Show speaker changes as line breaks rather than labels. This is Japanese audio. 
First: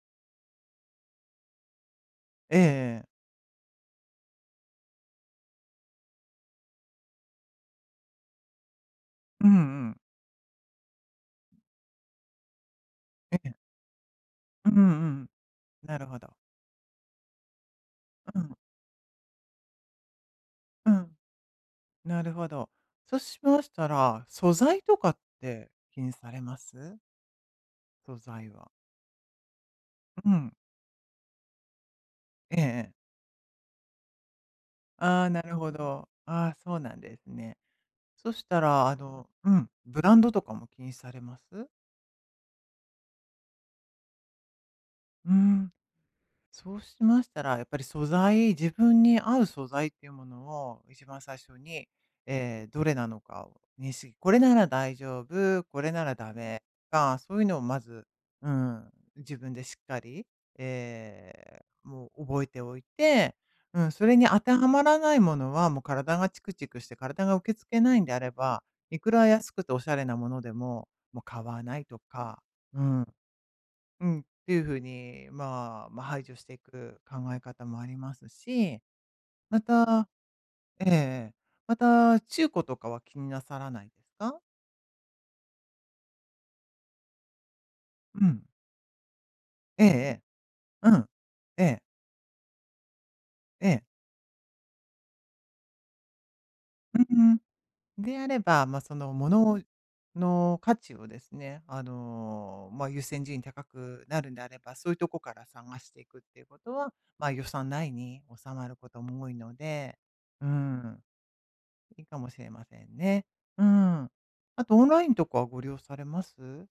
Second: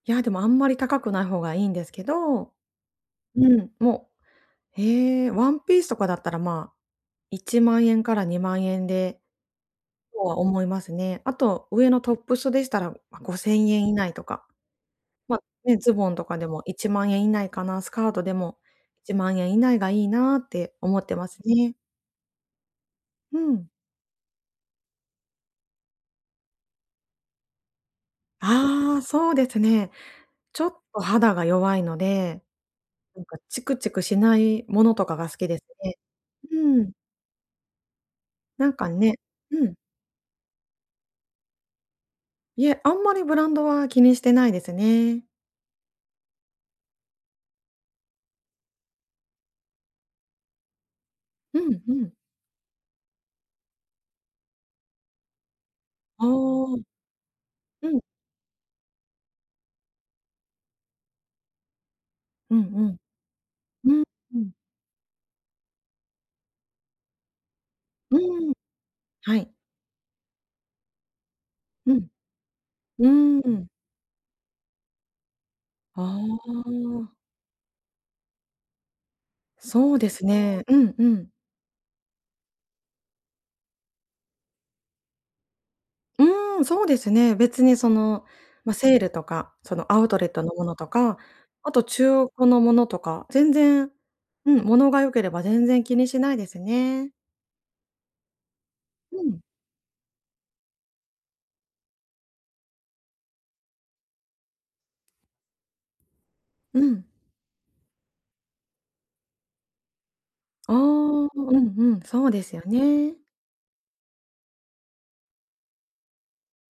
いや、でもあんまり高くない方がいいんですけど。
ええええ。
うん、もう、ええ、ワンピースとかだったらまあ、10000円から20000円で、
うんうん。
とは思いますね。あと上のトップスでしたら、うご
え
せ
え。
んえん以内とか。
うんうんうん。
ま、ね、ズ
なる
ボン
ほ
と
ど。
かでも、10000円以内かな、スカートで
うん。
も、10000円以内がいいなって
う
思っ
ん。
てますね。
なるほど。そし
う
ま
ん。
したら、素材とかって気にされます？素材は。
ああ、そうですね。
うん。
ちょっと肌が弱いので。
ええええ。
なんかチクチクしないものとか
あ
が
あ、
好
な
き
る
です
ほ
ね。
ど。ああ、そう
う
な
ん。
んですね。そした
なん
ら
か
あ
ね
のう
う
ん、
ん。
ブランドとかも気にされます？
いえ、あんまりブランドは気にしてないですね。
ふーん。そうしましたら、やっぱり素材、自分に合う素材っていうものを、一番最初
うん、
に、
うん。
ええ、どれなのかをにんし「これなら大丈夫、これなら
ああ。
ダメ」か、そういうのをま
うん。
ず、うん、自分でしっかり、ええ、もう覚え
うん
ておいて、う
う
ん、
ん。う、
それに
う
当て
ん。
はまらないものは、もう体がチクチクして体が受け付けないんで
う
あれ
ーん。
ば、いくら
はい。
安くておしゃれなものでも、もう買わない
う
と
ん。
か。うーん。
うーん、うん。
うん、っていうふうにまあ、
あ
ま、排除していく
あ。
考え方もありますし。ま
そう
た
ですね。う
えええ
んうん。
え。また、中古とかは気になさらないですか？
うーん。そうですね。別にそ
う
の、
ん。
まあ、セールとかそ
えええ
のアウト
え。
レットのものと
うん。
か、
え
あ
え。
と中古のものとか、全
ええ。
然、うん、ものが良ければ全然気にしないです
う
ね。
うん。であれば、まあ、その、
う
も
ん。
のをの価値をですね、あの、まあ、優先順位高くなるんであれば、そういうとこから探していくっていうこと
う
は、
ん。
まあ、予算内に収まることも多いので、うー
ああ。
ん。
うんうん。
いいか
そ
も
う
し
で
れ
すよ
ません
ね。
ね。うん。あとオンラインとかはご利用されます？